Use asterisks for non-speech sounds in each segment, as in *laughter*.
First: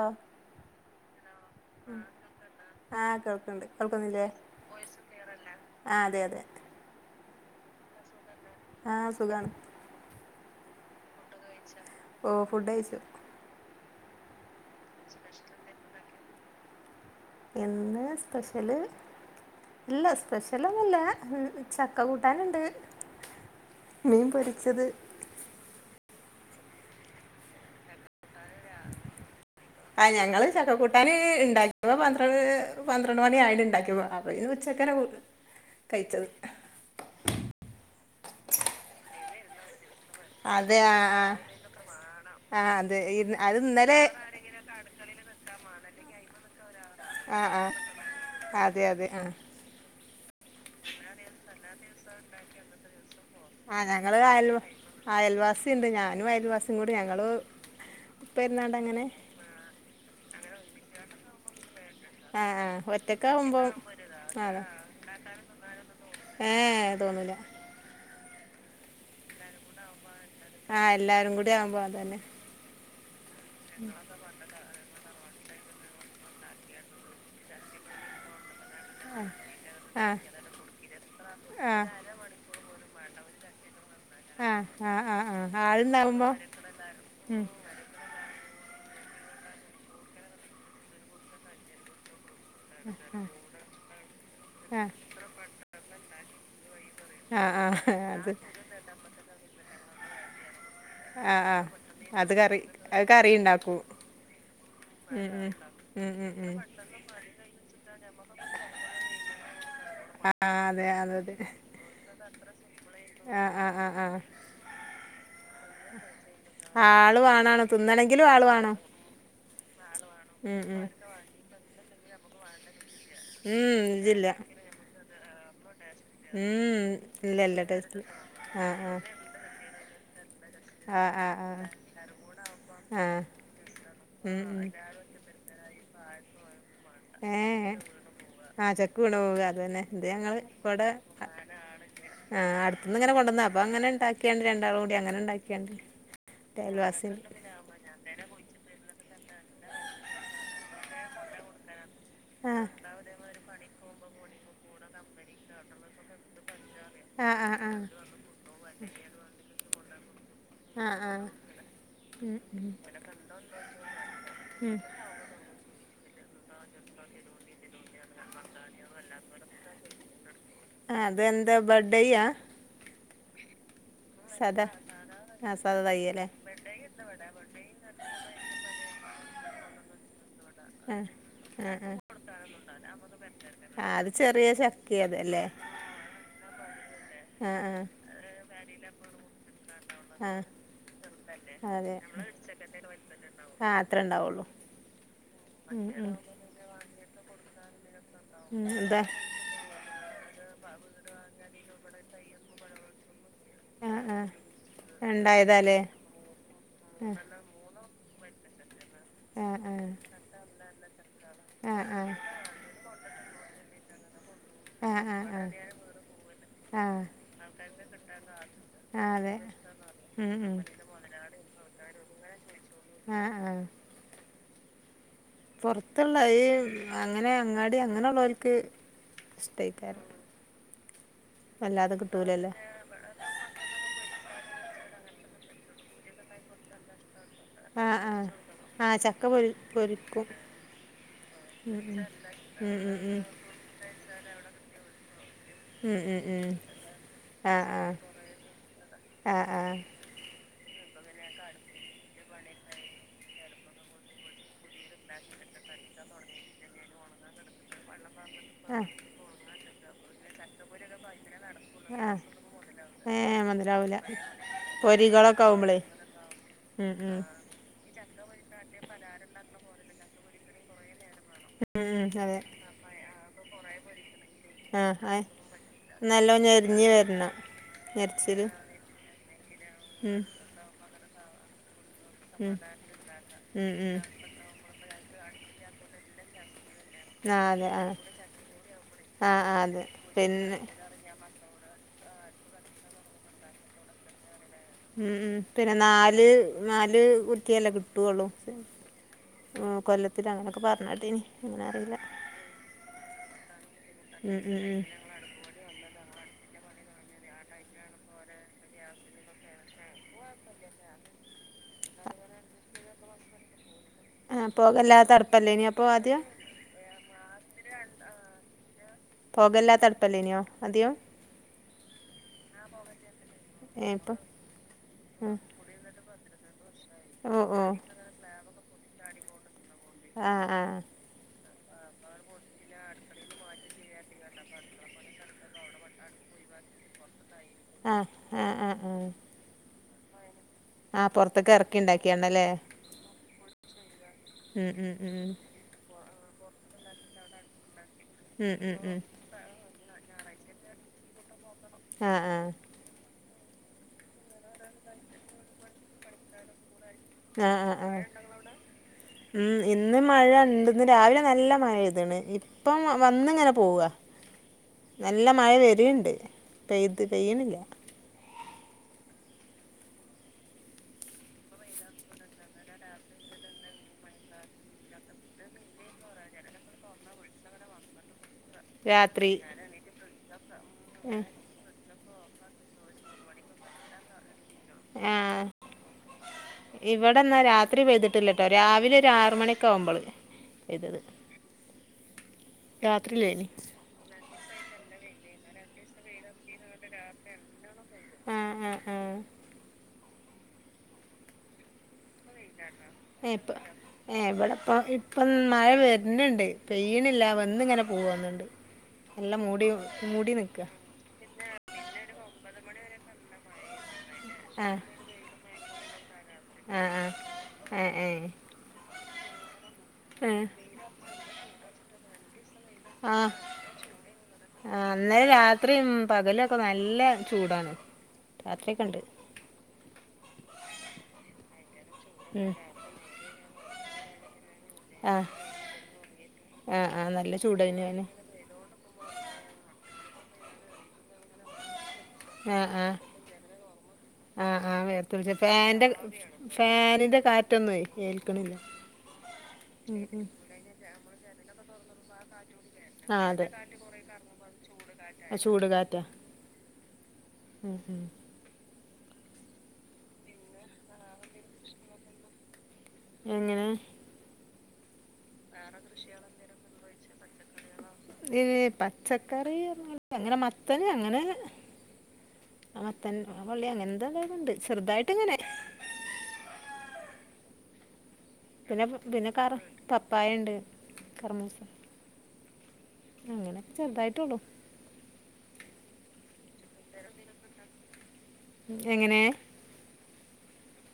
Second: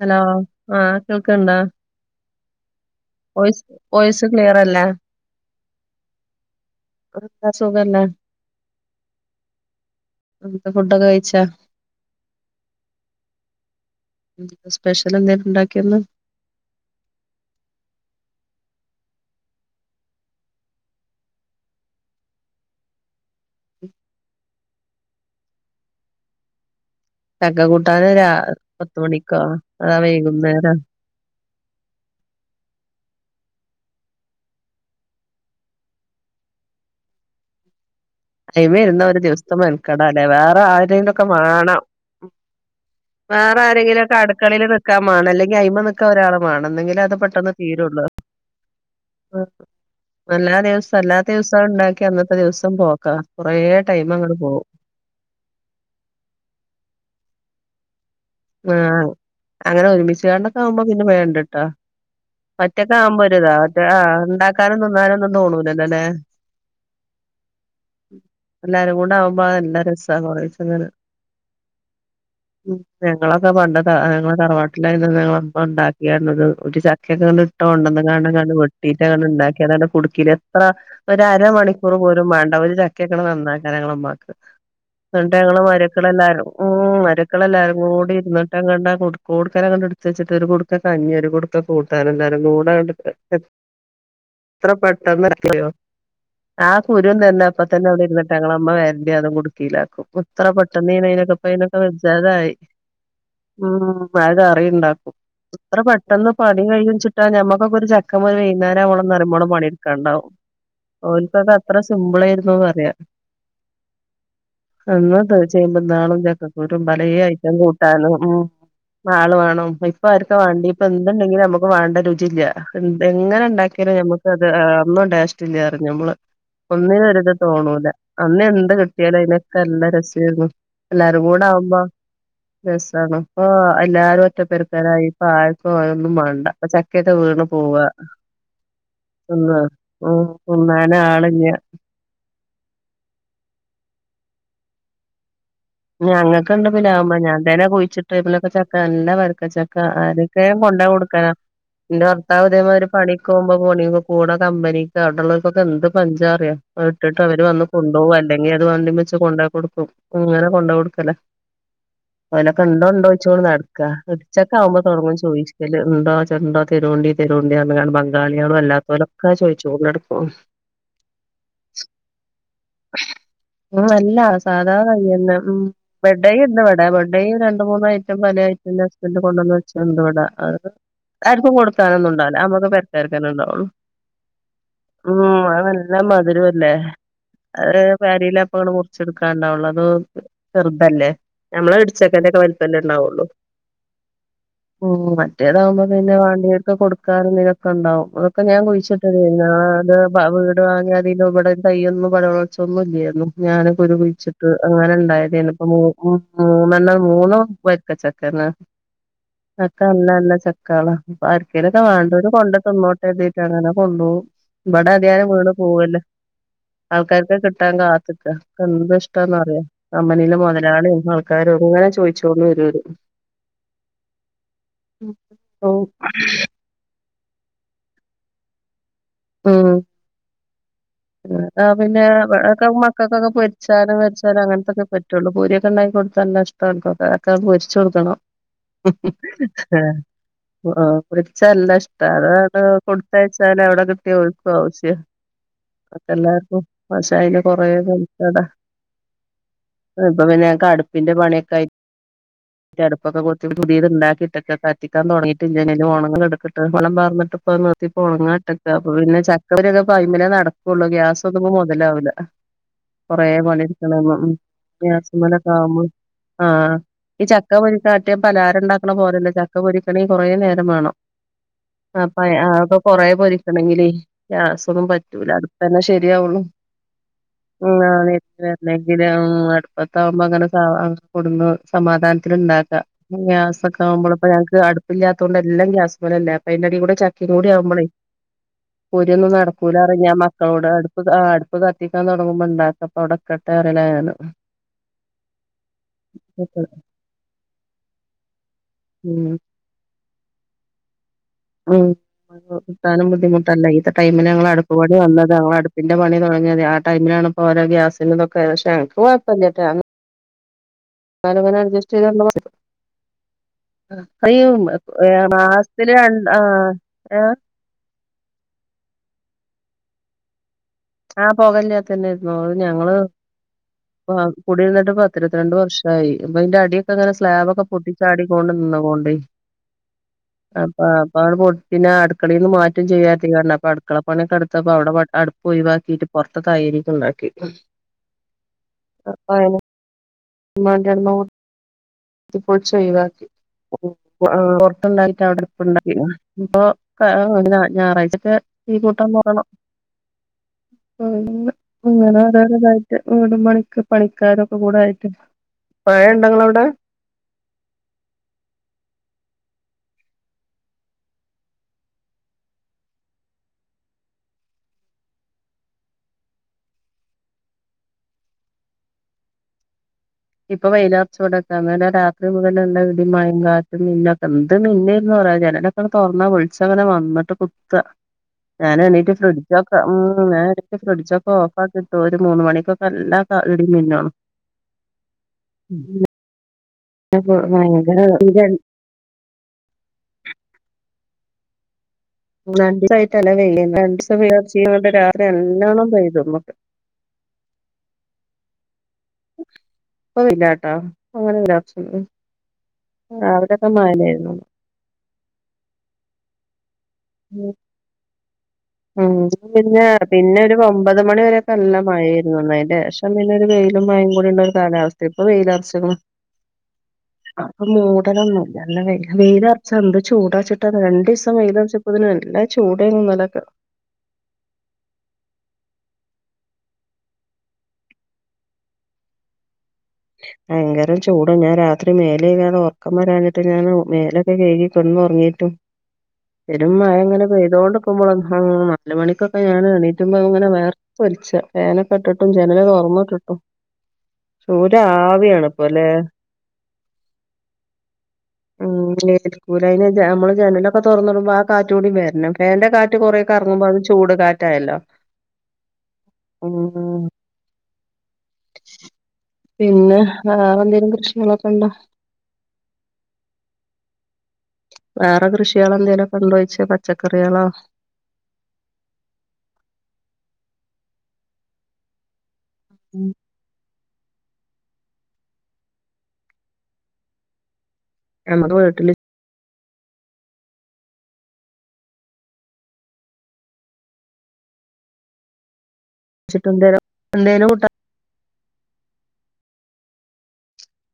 Hello ആ കേൾക്ക്ണ്ടാ ആ വോയിസ് വോയിസ്‌ ക്ലിയർ അല്ലേ ആഹ് അതെ അതെ വേറെന്താ സുഖല്ലേ ആഹ് സുഖാണ് എന്നിട്ട് ഫുഡൊക്കെ കഴിച്ചാ ഓഹ് ഫുഡ് കയ്ച്ചു സ്പെഷ്യൽ എന്തേ ഉണ്ടാക്കിയോന്ന് ഇന്ന് സ്പെഷ്യല് ഇല്ല സ്പെഷ്യലൊന്നുല്ല ചക്ക കൂട്ടാന്ണ്ട് മീൻ പൊരിച്ചത് ചക്ക കൂട്ടാന് രാ പത്തുമണിക്കോ അതാ വൈകുന്നേരോ? കൂട്ടാന് ഇണ്ടാക്കിയേപ്പം പന്ത്രണ്ട് പന്ത്രണ്ട് മണി ആയിന് ഇണ്ടാക്ക്യപ്പം അപ്പഞ് ഉച്ചക്കന്നെ കൂ കഴിച്ചത്. അയിമെര്ന്ന ഒരു ദിവസത്തെ മെൻക്കടാല്ലേ? അതെ ആ വേറാരെങ്കിലൊക്കെ മാണം ഉം.. ആ ആ അതെ ഇന്ന് അത് വേറെ ഇന്നലെ ആരെങ്കിലൊക്കെ അടുക്കളീല് നിക്കാൻ മാണം അല്ലെങ്കി അയിമ്മെ നിക്കാ ഒരാള് വാണം. ഇന്നെങ്കിലെ അത് ആ പെട്ടന്ന് ആ തീരൊള്ളൂ. അതെ അതെ ആഹ് വല്ലാ ദിവസം അല്ലാത്ത ദിവസം ഉണ്ടാക്കി അന്നത്തെ ദിവസം പോക്കാ കൊറേ ടൈം അങ്ങട് പോവും. അയൽവാസി ണ്ട്. ഞാനും അയൽവാസിം കൂടി ഞങ്ങള് പെരുന്നാണ്ട് അങ്ങനെ ആഹ് അങ്ങനെ ഒരുമിച്ച് കാണ്ടൊക്കെ ആവുമ്പം പിന്നെ വേ ഇണ്ട്ട്ടാ. ആഹ് ആഹ് ഒറ്റക്കാവുമ്പൊരുതാ ഒറ്റക്കാവുമ്പം മറ്റേ ആ് ഇണ്ടാക്കാനും ത് ന്നാനൊന്നും തോണൂലല്ലല്ലേ ഏയ് തോന്നൂല എല്ലാരും കൂടാവുമ്പ അഹ് നല്ല രസാ കുറേച്ചങ്ങനെ. ആഹ് എല്ലാരും കൂടിയാവുമ്പൊ അതന്നെ. ഞങ്ങളൊക്കെ പണ്ടക്കെ ഞങ്ങളെ തറവാട്ടിലായന്ന് ഞങ്ങളെമ്മ ഇണ്ടാക്കിയാണ്ട് ഒരു ചക്കയെക്കെങ്ങ്ട്ട് ഇട്ട് കൊണ്ടെന്ന്ങ്ങാണ്ട് വെട്ടിട്ടാണ്ട്ങ്ങണ്ട് ഇണ്ടാക്കിയാണ്ട് ആണ്ട് ആഹ് കുടിക്കില് എത്ര ആൾ ഒരര ആഹ് മണിക്കൂർ പോലും മാണ്ട ഒരു ചക്കക്കെണ്ട് നന്നാക്കാൻ ഞങ്ങളമ്മാക്ക്. ആഹ് ആഹ് ആഹ് എന്നട്ട് ആഹ് ഞങ്ങള് ആളുണ്ടാവുമ്പോ മര്യെക്കളെല്ലാരും ഉം ഉം മര്യെക്കളെല്ലാരും ക്കൂടിരിന്ന്ട്ടങ്ങട്ട് ആ കുടുക്കോട്ക്കനങ്ങട്ട് ഇട്‌ത്തച്ച്ട്ട് ഒരു കൊടുക്ക കഞ്ഞിം, ഒരു കുടുക്ക കൂട്ടാനും, എല്ലാരും കൂടി ഇതായോണ്ട് പെട്ടെ എത്ര ആഹ് പെട്ടെന്നാ *unintelligible* ആ കുരും തന്നെ ആഹ് ആഹ് അപ്പതന്നെ അത് അവിടെരുന്നിട്ട് ഞങ്ങളെമ്മ വര്ണ്ടിയതും കുടുക്കിയിലാക്കും എത്ര പെട്ടെന്നേനീയൊക്കെ ഇപ്പയിനൊക്കെ വെജ്ജാതായി അത്കറിണ്ടൊ ഉം അഹ് കറിണ്ടാക്കും. ഇത്ര ഉം പെട്ടെന്ന് ഉം ഉം പണി കയ്യുംച് ത്ത ഞമ്മക്കക്കൊരു ചക്കമ്മല് വൈന്നേരവോണംന്നറിയുമ്പോളം പണിട്ക്കെണം കാണ്ടാവും. ആഹ് അതെ അതതെ ഓൽക്കത് അത്ര സിമ്പിളേര്ന്നൂ പറയാ. ആഹ് ആഹ് ആഹ് എല്ലും കജ്ജും അയ്ന് *unintelligible* ചക്കക്കുരും പലേ ആള് ഐറ്റം വാണാണും കൂട്ടാനും തിന്നണെങ്കിലും ആള് വാണം ഉം ആള് വാണം ഇപ്പ ആർക്കാ ഉം വാണ്ട്യേ, ഇപ്പൊ ഉം എന്തുണ്ടെങ്കിലും നമുക്ക് വാണ്ട രുചില്ല. *unintelligible* എങ്ങനെ ഉം ഇണ്ടാക്കിയാലും ഇതില്ല ഞമ്മക്ക് അത് ആഹ് ഒന്നും ടേസ്റ്റില്ലാ പറ്യും ഞമ്മള്. ഉം ഒന്നിനോരിത് ഇല്ല ഇല്ല തോണൂല ടേസ്റ്റ് അന്ന് എന്ത് ആഹ് കിട്ടിയാലും അയിനെ ഒക്കല്ല രസേന്നു ആഹ് എല്ലാരും ആഹ് കൂട ആഹ് ആവുമ്പ. ആഹ് രസാണ് ആഹ് ഇപ്പോ എല്ലാരും ഉം ഉം ഒറ്റപ്പെരക്കാരായി ഇപ്പ ആര്ക്കും അഒന്നും മാണ്ട. ഇപ്പ ചക്കക്കെ വീണ് ഏഹ് പോവാ. ആഹ് ചക്ക് വീണ് പോവാ തിന്നാ അതന്നെ. ഇത് ഉം ഞങ്ങള് വടെ തിന്നാന് ആളില്ല ആഹ് അടുത്ത്ന്ന് ഇങ്ങനെ കൊണ്ടന്ന് അപ്പ അങ്ങനെ ഇണ്ടാക്ക്യാണ്ട് രണ്ടാളും കൂടി അങ്ങനെ ഇണ്ടാക്ക്യാണ്ട്. ഞങ്ങക്ക്ണ്ട് പിലാഹ്മ്മെ ഞാ തന്നെ കുഴിച്ചിട്ടേമലൊക്കെ ചക്ക നല്ല വല് ക്കചക്ക ആരൊക്കെ കൊണ്ടോയി കൊടുക്കാനാ. ഇന്റെ ഭർത്താവ് ആഹ് ഇതേമായ്രി ഒരു പണിക്കോവുമ്പം *unintelligible* കൂടെ കമ്പനിക്ക അവിടെള്ളോർക്കൊക്കെന്ത് പഞ്ചാറിയോ? ആഹ് ഇട്ടിട്ടവര് ആഹ് വന്ന് ആഹ് കൊണ്ടോവും ടങ്കി അത് വണ്ടിമെച്ച് കൊണ്ടോയി കൊടുക്കും ഇങ്ങനെ കൊണ്ടോയി ആഹ് കൊടുക്കലാ. ആഹ് ഉം ഓലൊക്കെ ഉം ഇണ്ടോ, ഇണ്ടോയ്ച്ച്ങ്ങോണ്ട് നട്ക്കാ ഉം ഇടിച്ചക്കാവുമ്പോ തൊടങ്ങും ചോയി *unintelligible* ഇണ്ടോ ചെണ്ടോ തെരോണ്ടി. തരോണ്ടി പർഞ്കാണ്ട് ബംഗാള്യേളും അല്ലാത്തോലൊക്കെ അത് ചോയിച്ചുകോണ്ടട്ക്കും. അതെന്താ ബഡ്ഡെയ്യാ? ഉം അല്ല സാദാ സാധാ തയ്യെന്നെ ആഹ് ഉം സാദാ തയ്യല്ലേ ബസ്സയ് ഇണ്ടിവടെ ബഡ്ഡയ് ഒര ണ്ട് മൂന്ന് ഐറ്റം പല ഐറ്റം ഇൻ്റെ ഹസ്ബൻഡ് കൊണ്ടന്നു വച്ചത്ണ്ട് ഇവടെ. ആഹ് ആർക്കും ആഹ് ആഹ് കൊടുക്കാനൊന്നും ഉണ്ടാവൂല്ല അത് ഞമ്മക്ക് പെരക്കാർക്കെന്നെ ഇണ്ടാവുള്ളു. ആഹ് അത് ചെറിയ ചക്കയാ ഉം അതല്ലേ അത് നല്ല മധുരു അല്ലേ? ആഹ് അഹ് ആഹ് പേരീലപ്പങ്ങട്ട് മുറിച്ച്ട്ക്കാണ്ടാവൊള്ളൂ അത് ആഹ് ചെർതല്ലേ ഞമ്മളെ അതെ ഇടിച്ചക്കന്റൊക്കെ വൽപ്പല്ലെ ണ്ടാവുള്ളു. ആഹ് അത്ര ഉണ്ടാവുള്ളൂ ഉം മറ്റേതാവുമ്പം ഉം ഉം പിന്നെ വാണ്ട്യോര്ക്ക് കൊടുക്കാനും തിനൊക്കെണ്ടാവും. അതൊക്കെ ഞാൻ ഉം ഇതാ കുഴിച്ചിട്ടതേനി. ഞാ അത് വീട് വാങ്ങിയ അതിനു ഇബടെ ഒര് തയ്യൊന്നും *unintelligible* ച്ചൊന്നുല്ല്യേന്നു ഞാന് കുരു ആഹ് ആഹ് കുയ്ച്ചിട്ട് അങ്ങനെ ഇണ്ടായതേന് ഇപ്പ ഉണ്ടായതാല്ലേ മൂ മു മൂന്നെണ്ണം മൂന്നും വരിക്കച്ചക്കല്ലെ ആഹ് ചക്ക ആഹ് നല്ല നല്ല ചക്കേളാ അപ്പൊ ആരിക്കേലൊക്കെ ആഹ് ആഹ് വേണ്ടവര് കൊണ്ട തിന്നോട്ടെ അങ്ങനെ കൊണ്ടോവും ആഹ് വിടെ ആഹ് ആഹ് *unintelligible* വീണ് ആഹ് പോവല്ലോ ആഹ് ആൾക്കാർക്ക് കിട്ടാൻ കാത്തിക്ക എന്ത്‌ ആഹ് അതെ ഇഷ്ടന്നറിയോ ഉം ലെ ഉം മുതലാളീം ആൾക്കാരും ഇങ്ങനെ ചോദിച്ചോണ്ട് വരു ആഹ് ആഹ് ഓ പുറത്തുള്ള ഈ അങ്ങനെ അങ്ങാടി അങ്ങനെള്ളവര്ക്ക് ഇഷ്ടേയ്ക്കാരു അഹ് പിന്ന കിട്ടൂലല്ലോ *unintelligible* ക്കൊക്കെ പൊരിചാല വച്ചാലും അങ്ങനത്തൊക്കെ പറ്റുള്ളൂ പൂരിയൊക്കെണ്ടാക്കി കൊടുത്ത നല്ല ഇഷ്ട ഇവർക്കൊക്കെ *unintelligible* ആഹ് പൊരിച്ചോടുക്കണം ആഹ് ആഹ് ചക്ക പൊരു പൊരിക്കും ആഹ് പൊരിച്ച ല്ല ഉം ഇഷ്ട അതാട ഉം ഉം ഉം കൊടുത്തയച്ചാല് അവിടെ കിട്ടിയ *unintelligible* ഉം ഉം ഉം ഉം മറ്റെക്കെല്ലാർക്കും മശായല് കൊറെ ആഹ് ആഹ് *unintelligible* ആഹ് ആഹ് ഇപ്പ പിന്നെഞങ്ങക്കടുപ്പിന്റെ പണിയൊക്കെയി അടുപ്പൊക്കെ കൊത്തി പുതിത് ഇണ്ടാക്കിട്ടൊക്കെ എത്തിക്കാൻ തുടങ്ങിട്ടില്ല ഉണങ്ങൾ എടുത്തിട്ട് വെള്ളം പാർന്നിട്ട് ഇപ്പൊ *unintelligible* ഒണങ്ങാൻ ഇട്ടേ അപ്പൊ ആഹ് പിന്നെ ചക്കവരൊക്കെ അയിമ്മലെ നടക്കുവുള്ളൂ ഗ്യാസ് ഒന്നുപ്പൊ മൊതലാവൂല്ല ആഹ് കൊറെ ഏഹ് മുതലാവൂല പണിയെടുക്കണം പൊരികളൊക്കെ ഗ്യാസ്മ്മലൊക്കെ ആവുമ്പളേ ആവുമ്പോ ആഹ് ഉം ഉം ഈ ചാ ചക്ക പൊരിക്ക മറ്റേ പലാരം ഉണ്ടാക്കണ പോലല്ല ചക്ക പൊരിക്കണെ കൊറെ നേരം വേണം ഉം ഉം ആപ്പ അതെ ആക്കൊ കൊറ പൊരി അല്ലെങ്കിലേ ഗ്യാസൊന്നും ആഹ് ആഹ് പറ്റൂല അടുപ്പ ന്നെ ശരി നല്ലോം ഞ്ഞെരിഞ്ഞ് വരണം ഉം ഞെരിച്ചില് *unintelligible* ഉം അടുപ്പത്താവുമ്പോ *unintelligible* ഉം സമാധാനത്തിലിണ്ടാക്കാക്കെ ഉം ഗ്യാസൊക്കാ ഉം വുമ്പോ ഞങ്ങക്ക് അടു ഇല്ലാതോണ്ട് എല്ലം ഗ്യാസ്മലല്ലെ അപ്പൊ അതിന്റെ അടി കൂടെ ആഹ് ചക്കിംകൂടെ ആകു അതെ മ്പളേ ആഹ് പൊരിയൊന്നും ആഹ് ആഹ് അതെ നടക്കൂലറിയും ഞാ പിന്നെ മക്കളോട് അടു ആഹ് അടുപ്പ് കത്തിക്കാൻ തൊടങ്ങുമ്പോ ഇണ്ടാക്കപ്പ അവിടക്കട്ടെ *unintelligible* ഉം ഉം പിന്നെ നാല് നാല് കുറ്റിയല്ലേ കിട്ടുവുള്ളു ഉം ആഹ് കൊല്ലത്തിലങ്ങനൊക്കെ പറഞ്ഞാട്ടി നി ഉം കിട്ടാനും ബുദ്ധിമുട്ടല്ലെ ഈത്തെ ടൈമിന് ഉം ഞങ്ങളെ ഉം ഉം അടുപ്പുപണി വന്നത് ഞങ്ങള അതിന്റെ പണി തുടങ്ങിയത് ആ ടൈമിലാണിപ്പോ ഓരോ ഗ്യാസിന്റെ തൊക്കെ പക്ഷെ എനക്ക് കുഴപ്പല്ലട്ടാ കാലങ്ങനെ അഡ്ജസ്റ്റ് ചെയ്ത *unintelligible* ആഹ് ആ അയ്യോ പോകല്ലാത്ത അടുപ്പല്ലേനിയോ *unintelligible* രണ്ട് അഹ് *unintelligible* *inaudible* പോകല്ലാത്തടുപ്പല്ലേനുയോ അദ്യോ?? ആഹ് പൊകല്ലാത്ത തന്നെയെരുന്നു അത് ഞങ്ങള് ഏ ഇപ്പൊ കുടി ഇരുന്നിട്ട് ആ പത്തിരുപത്തി രണ്ട് വർഷായി അപ്പൊ അതിന്റെ അടി ങ്ങനെ ഓ ഓ സ്ലാബക്കെ പൊട്ടിച്ചാടിക്കൊണ്ട് നിന്ന പോണ്ട് ആ ആ അപ്പ അപ്പാ പോ പിന്നെ അടുക്കളയി നിന്ന് മാറ്റും ചെയ്യാത്തതണ്ട് അപ്പ അടുക്കള പണി *unintelligible* *unintelligible* അപ്പ അവിടെ അടുപ്പ് ഒഴിവാക്കിട്ട് പുറത്ത തയരിക്ക ഉണ്ടാക്കി ആഹ് ആഹ് ആഹ് *unintelligible* ഇതൊക്കെ ഇറക്കി ഉണ്ടാക്കിയാ ഇപ്പോൾ *unintelligible* ഒഴിവാക്കി ആഹ് ഉം ഉം ഉം പുറത്തുണ്ടായിട്ട് അവിടെ ണ്ടാക്കി ഇപ്പൊ ഞായറാഴ്ചക്ക ഉം ഉം ഈ ഉം കൂട്ടംന്ന് വേണം *unintelligible* ആ ഇങ്ങനെ ആ *unintelligible* ഓട് പണിക്ക് പണിക്കാര ഒക്കെ കൂടായിട്ട് മഴയുണ്ടൊ നിങ്ങടെ അവിടെ? ആഹ് ആഹ് ഉം ഇന്ന് മഴ ഇണ്ടന്ന് രാവിലെ നല്ല മഴപെയ്ത്ന് ഇപ്പം വന്നിങ്ങനെ പോവാ നല്ല മഴ വരേണ്ട് പെയ്ത് പെയ്യണില്ല ഇപ്പൊ വെയ്ലാപ്പ്ച്ചോടൊക്കെ ഇന്നലെ രാത്രി മുതല ഉള്ള ഇടി മഴേ കാറ്റും മിന്ന ഒക്കെ എന്ത് മിന്നന്ന് പറയാ ജനലൊക്ക് അ തൊറന്നാ വിളിച്ചങ്ങനെ വന്നിട്ട് കുത്താ ഞാന എണീട്ട് രാത്രി ഫ്രഡിച്ചോക്കെ ഉം ഞാൻ എണീട്ട് ഫ്രഡിച്ചൊക്കൊ ഇപ്പ കിട്ടും ഒരു മൂന്ന് മണിക്കൊക്കെ നല്ലാം ഇടി മിന്നോ ഏഹ് *unintelligible* ഇവിടെന്നാ രാത്രി പെയ്തിട്ടില്ലട്ടോ ഭയങ്കര രാവിലെ ഒരു ആറ് മണി ക്ക ആകുമ്പോൾ പെയ്തത് രണ്ട് ദിവസായിട്ട്ല്ല രാത്രിയിലേനി വെയിലാ രണ്ട് ദിവസംർച്ച ചെയണ്ട് രാത്രി നല്ലോണ്ണം പെയ്തു നമുക്ക് *unintelligible* ആ ആ ആ അ ഇല്ലാട്ടാ അ *unintelligible* എ ഇപ്പ ഏ എവിടെ പ്പ് അപ്പ ഇപ്പം മഴ വരുന്നുണ്ട് പെയ്യണില്ല വന്ന് ഇങ്ങനെ പോവാന്നുണ്ട് ഉം പിന്നെ പിന്നെ ഒരു ഒമ്പത് മണിവരെയൊക്കെല്ല മഴയായിരുന്നു അതിന്റെ യേഷം പിന്നെ ഒരു വെയിലും മഴയും കൂടി ഉള്ള ഒരു ആ കാലാവസ്ഥ ഇപ്പൊ വെയിലറച്ചൂന് ആ ആ അപ്പൊ ആ ഏ മൂടലൊന്നുംല്ല നല്ല വെയില വെയില അറച്ച എന്ത് ആ ചൂടാ ചിട്ടാ രണ്ട് ഇസ വെയിലരിച്ചപോത്തിന് നല്ല ചുടയിനു ആ ഇന്നലൊക്കെ ആ ഇന്നലെ രാത്രിയും പകലൊക്കെ നല്ല ചൂടാണ് രാത്രിയക്കെണ്ട് ഭയങ്കര ചൂടും ഞാൻ രാത്രി ഉം. മേലെെകെകാദെ ഒറക്കവെരാഞ്ഞിട്ട് ഞൻ മേലക് കഴികി കിടന്നു ആ ഉറങ്ങിട്ടും പെരും ആ മഴ ആ അങ്ങനെ നല്ല പെയ്തോണ്ട് ചൂടായിരുന്നു ഞാൻ ഇക്കുമ്പോഴ് ആഹ് നാല് മണിക്കൊക്കെ ഞൻ എണീറ്റുമ്പോ ഞൻ വേർ തൊലിച്ചാ ഫാനൊക്കെ ഇട്ടിട്ട് ടും ആ ജനല് ആ തുറന്നിട്ടിട്ടും ആഹ് ആ് വേർത്ത്ലൊച്ച് ചൂരാവിയാണ് ഇപ്പല്ലേ ഫാന്റെ ഫാനിന്റെ കാറ്റൊന്നും ഏൽക്കണില്ല ഇരിക്കൂല അതിന് ഉം ഉം നമ്മള് ജനല ഒക്കെ തുറന്നുടുമ്പോ ആ കാറ്റ് കൂടി വരണം ഫാന്റെ കാറ്റ് ട്ട് കൊറേ ആഹ് അതെ ക്കറങ്ങുമ്പോ അത് ചൂട് കാറ്റയാല്ലോ ചൂട് കാറ്റാ ഉം ഉം ഉം പിന്നെ വേറെ എന്തെേങ്കിലും പ്രശ്നങ്ങളൊക്കെ ഉണ്ടോ എങ്ങനെ വേറെ കൃഷികള എന്തെേലുംക്കെ ഇണ്ടോ ചോയിച്ച പച്ചക്കറികളോ എ പച്ചക്കറി അങ്ങനെ മത്തൻ അങ്ങനെ അ ഉം. മത്തൻ പള്ളി അങ്ങന *unintelligible* ചെറുതായിട്ട് ഇങ്ങനെ നമ്മുക്ക് പിന്നെ വീട്ടില് പിന്നെ കർ പപ്പായുണ്ട് കർമൂസ അങ്ങനെെ ചെറുതായിട്ടൊള്ളു *unintelligible* എൻതേലും കൂട്ട എങ്ങനെ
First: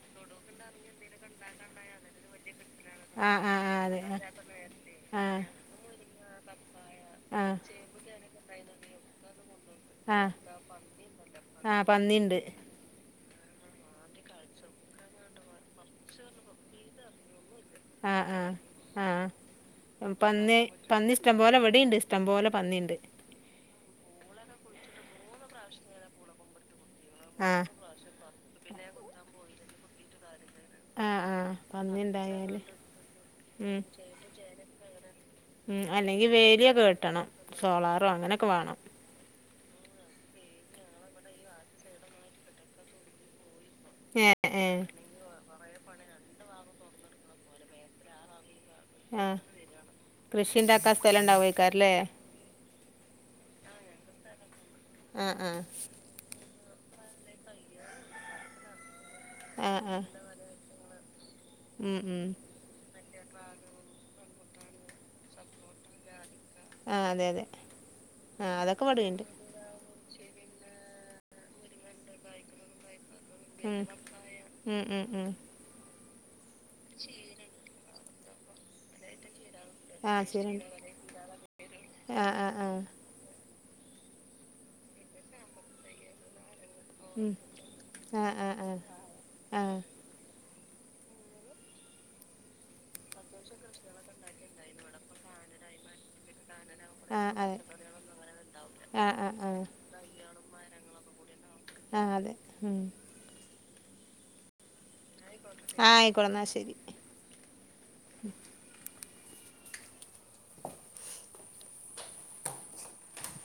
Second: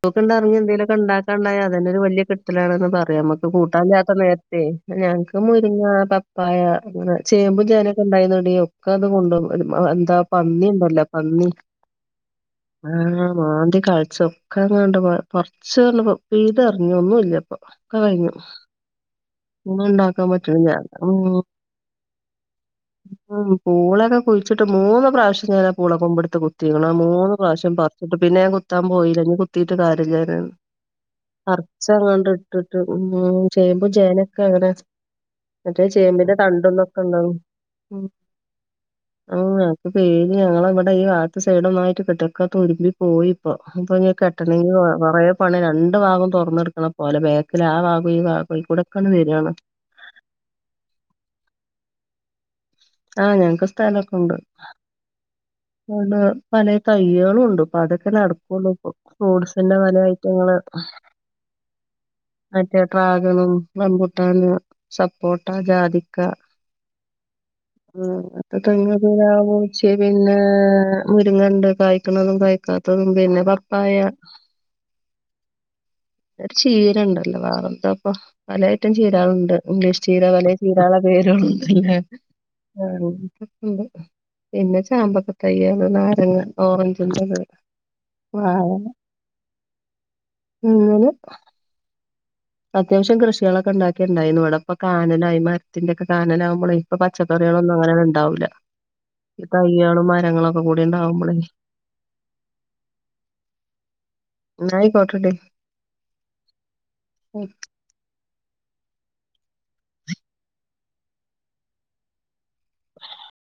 തൊടുക്കുണ്ടെറങ്ങിയാൽ എന്തേല കൊണ്ടാട്ടാണ്ടായ അതുതന്നെ ഒരു വലിയ കിട്ടലാണെന്ന് പറയാം ആഹ് നമുക്ക് ആഹ് ആഹ് അതെ കൂട്ടാനില്ലാത്ത ആഹ് നേരത്തെ ഞങ്ങക്ക് ആഹ് മു പിന്നെ പപ്പായ അങ്ങനെ ആഹ് ചേമ്പും ചേനക്കെ ഉണ്ടായത് കൊണ്ടേ ഒക്കെ തും കൊണ്ടു പോ ഒരു എന്താ ആഹ് പന്നിയുണ്ടല്ലോ പന്നി ആഹ് പന്നിണ്ട് ആഹ് മാന്തി *unintelligible* ഇക്കങ്ങാണ്ട് പോ കുറച്ച് പെയ്തിറങ്ങി ഒന്നുല്ലയിപ്പോ ആഹ് ആഹ് ആഹ് ഉണ്ടാക്കാൻ പന്നി പറ്റണില്ല പന്നി ഉം ഇഷ്ടംപോലെ ഇവിടെയുണ്ട് ഇഷ്ടംപോലെ പന്നിയുണ്ട് ഉം പൂളൊക്കെ കുഴിച്ചിട്ട് മൂന്ന് പ്രാവശ്യം നേരെ പൂള കൊമ്പെടുത്ത് കുത്തിക്കണെ ആ മൂന്ന് ആഹ് പ്രാവശ്യം പ എന്നിട്ട് പിന്നെ ഞാൻ കുത്താൻ പോയില്ല ഇനി കുത്തിയിട്ട് കാര്യല്ലന്ന് ആഹ് ആഹ് *unintelligible* പന്നി അങ്ങണ്ട് ഇണ്ടായാല് ഇട്ടിട്ട് ഉം ഉം ചേമ്പും ചേനക്കെ അങ്ങനെ ഉം മറ്റേ അല്ലെങ്കി ചേമ്പിന്റെ വേലിയൊക്കെ കെട്ടണം തണ്ടൊന്നൊക്കെണ്ടാവും ഉം സോളാറോ അങ്ങനൊക്കെ വാണം ആഹ് ഞങ്ങക്ക് പേടിയാ ഞങ്ങളവിടെ ഈ *unintelligible* സൈഡൊന്നായിട്ട് *unintelligible* പോയി ഇപ്പൊ ഇപ്പൊ ഏഹ് കെട്ടണങ്കി ഏഹ് വാ കുറെ പണി രണ്ട് വാവും തൊറന്നെടുക്കണ പോലെ ബാക്കിൽ ആ വാഗും ഈ വാഗും കൂടെ ആഹ് കൃഷിണ്ടാക്കാൻ. സ്ഥലയിണ്ടാ *unintelligible* ആഹ് ഞങ്ങൾക്ക് സ്ഥലക്കെയുണ്ട് ആഹ് ആഹ് *unintelligible* അതൊക്കെ നടക്കുള്ളൂ ഇപ്പം ഫ്രൂട്ട്‌സിൻ്റെ ആഹ് പല ആഹ് ഐറ്റങ്ങള് ഉം ഉം മറ്റേ ഡ്രാഗണും റംബൂട്ടാനും സപ്പോട്ട ജാതിക്ക ആഹ് അതെ അതെ *unintelligible* ആഹ് അതൊക്കെ ഇവടിണ്ട് പക്ഷേ പിന്നെ മുരിങ്ങയുണ്ട് കായ്ക്കണതും കായ്ക്കാത്തതും പിന്നെ ഉം പപ്പായ ഉം ഉം ഉം ചീരണ്ടല്ലോ വേറെന്തപ്പ പല ഐറ്റം ചീരകളുണ്ട് ഇംഗ്ലീഷ് ചീര ആഹ് വലിയ ശരിയാണ് ചീരകൾ പേരും *unintelligible* ആഹ് ആഹ് ആഹ് ഉണ്ട് പിന്നെ ചാമ്പക്ക തയ്യ് ഉണ്ട് നാരങ്ങ ഓറഞ്ച് ഉം *unintelligible* ആഹ് ആഹ് ആഹ് ആഹ് അങ്ങനെ അത്യാവശ്യം കൃഷികളക്കെയിണ്ടാക്കിണ്ടായിരുന്നു ഇവിടെയിപ്പ കാനാനായി മരത്തിന്റെക്കെ കാനനവമ്പോളേ ഇപ്പ ആഹ് അതെ പച്ചക്കറികളൊന്നും അങ്ങനെ ഉണ്ടാവൂല്ല ആഹ് ആഹ് ആഹ് തൈകളും മരങ്ങളൊക്കെ കൂടി ഉണ്ടാവുമ്പോളേ ആഹ് അതെ ഉം *unintelligible* ആയിക്കോളന്നാ ശരി *inaudible* *inaudible*